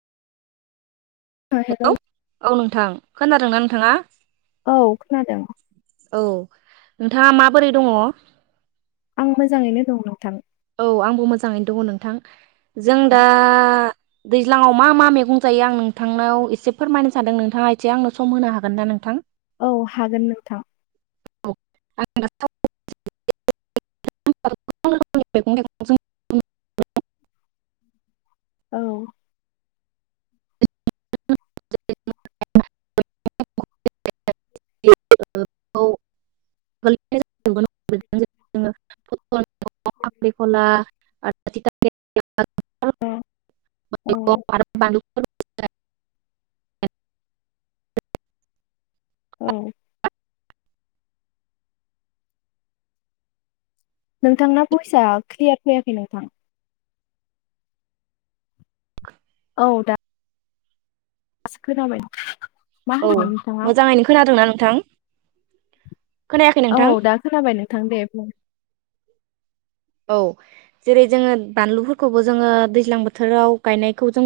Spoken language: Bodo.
हेलौ औ नोंथां खोनादों ना नों थाङा? औ खोनादों। औ नोंथाङा माबोरै दङ? आं मोजाङैनो दं नोंथां। औ आंबो मोजाङैनो दङ नोंथां। जों दा दैज्लाङाव मा मा मैगं जायो आं नोंथांनाव एसे फोरमायनो सानदों नोंथाङा एसे आंनो सम होनो हागोन ना नोंथां? औ हागोन नोंथां ओएओउएओ औ खांख्रिकला औ ओएओ औ नोंथांना भयसा क्लियार फैयाखै नोंथां ओह औ दा मा औ होनदोंमोन नोंथाङा मोजाङैनो खोनादोंना नोंथां खोनायाखै औ नोंथां दा खोनाबाय नोंथां दे बुं औ जेरै जोङो बानलुफोरखौबो जोङो दैज्लां बोथोराव गायनायखौ जों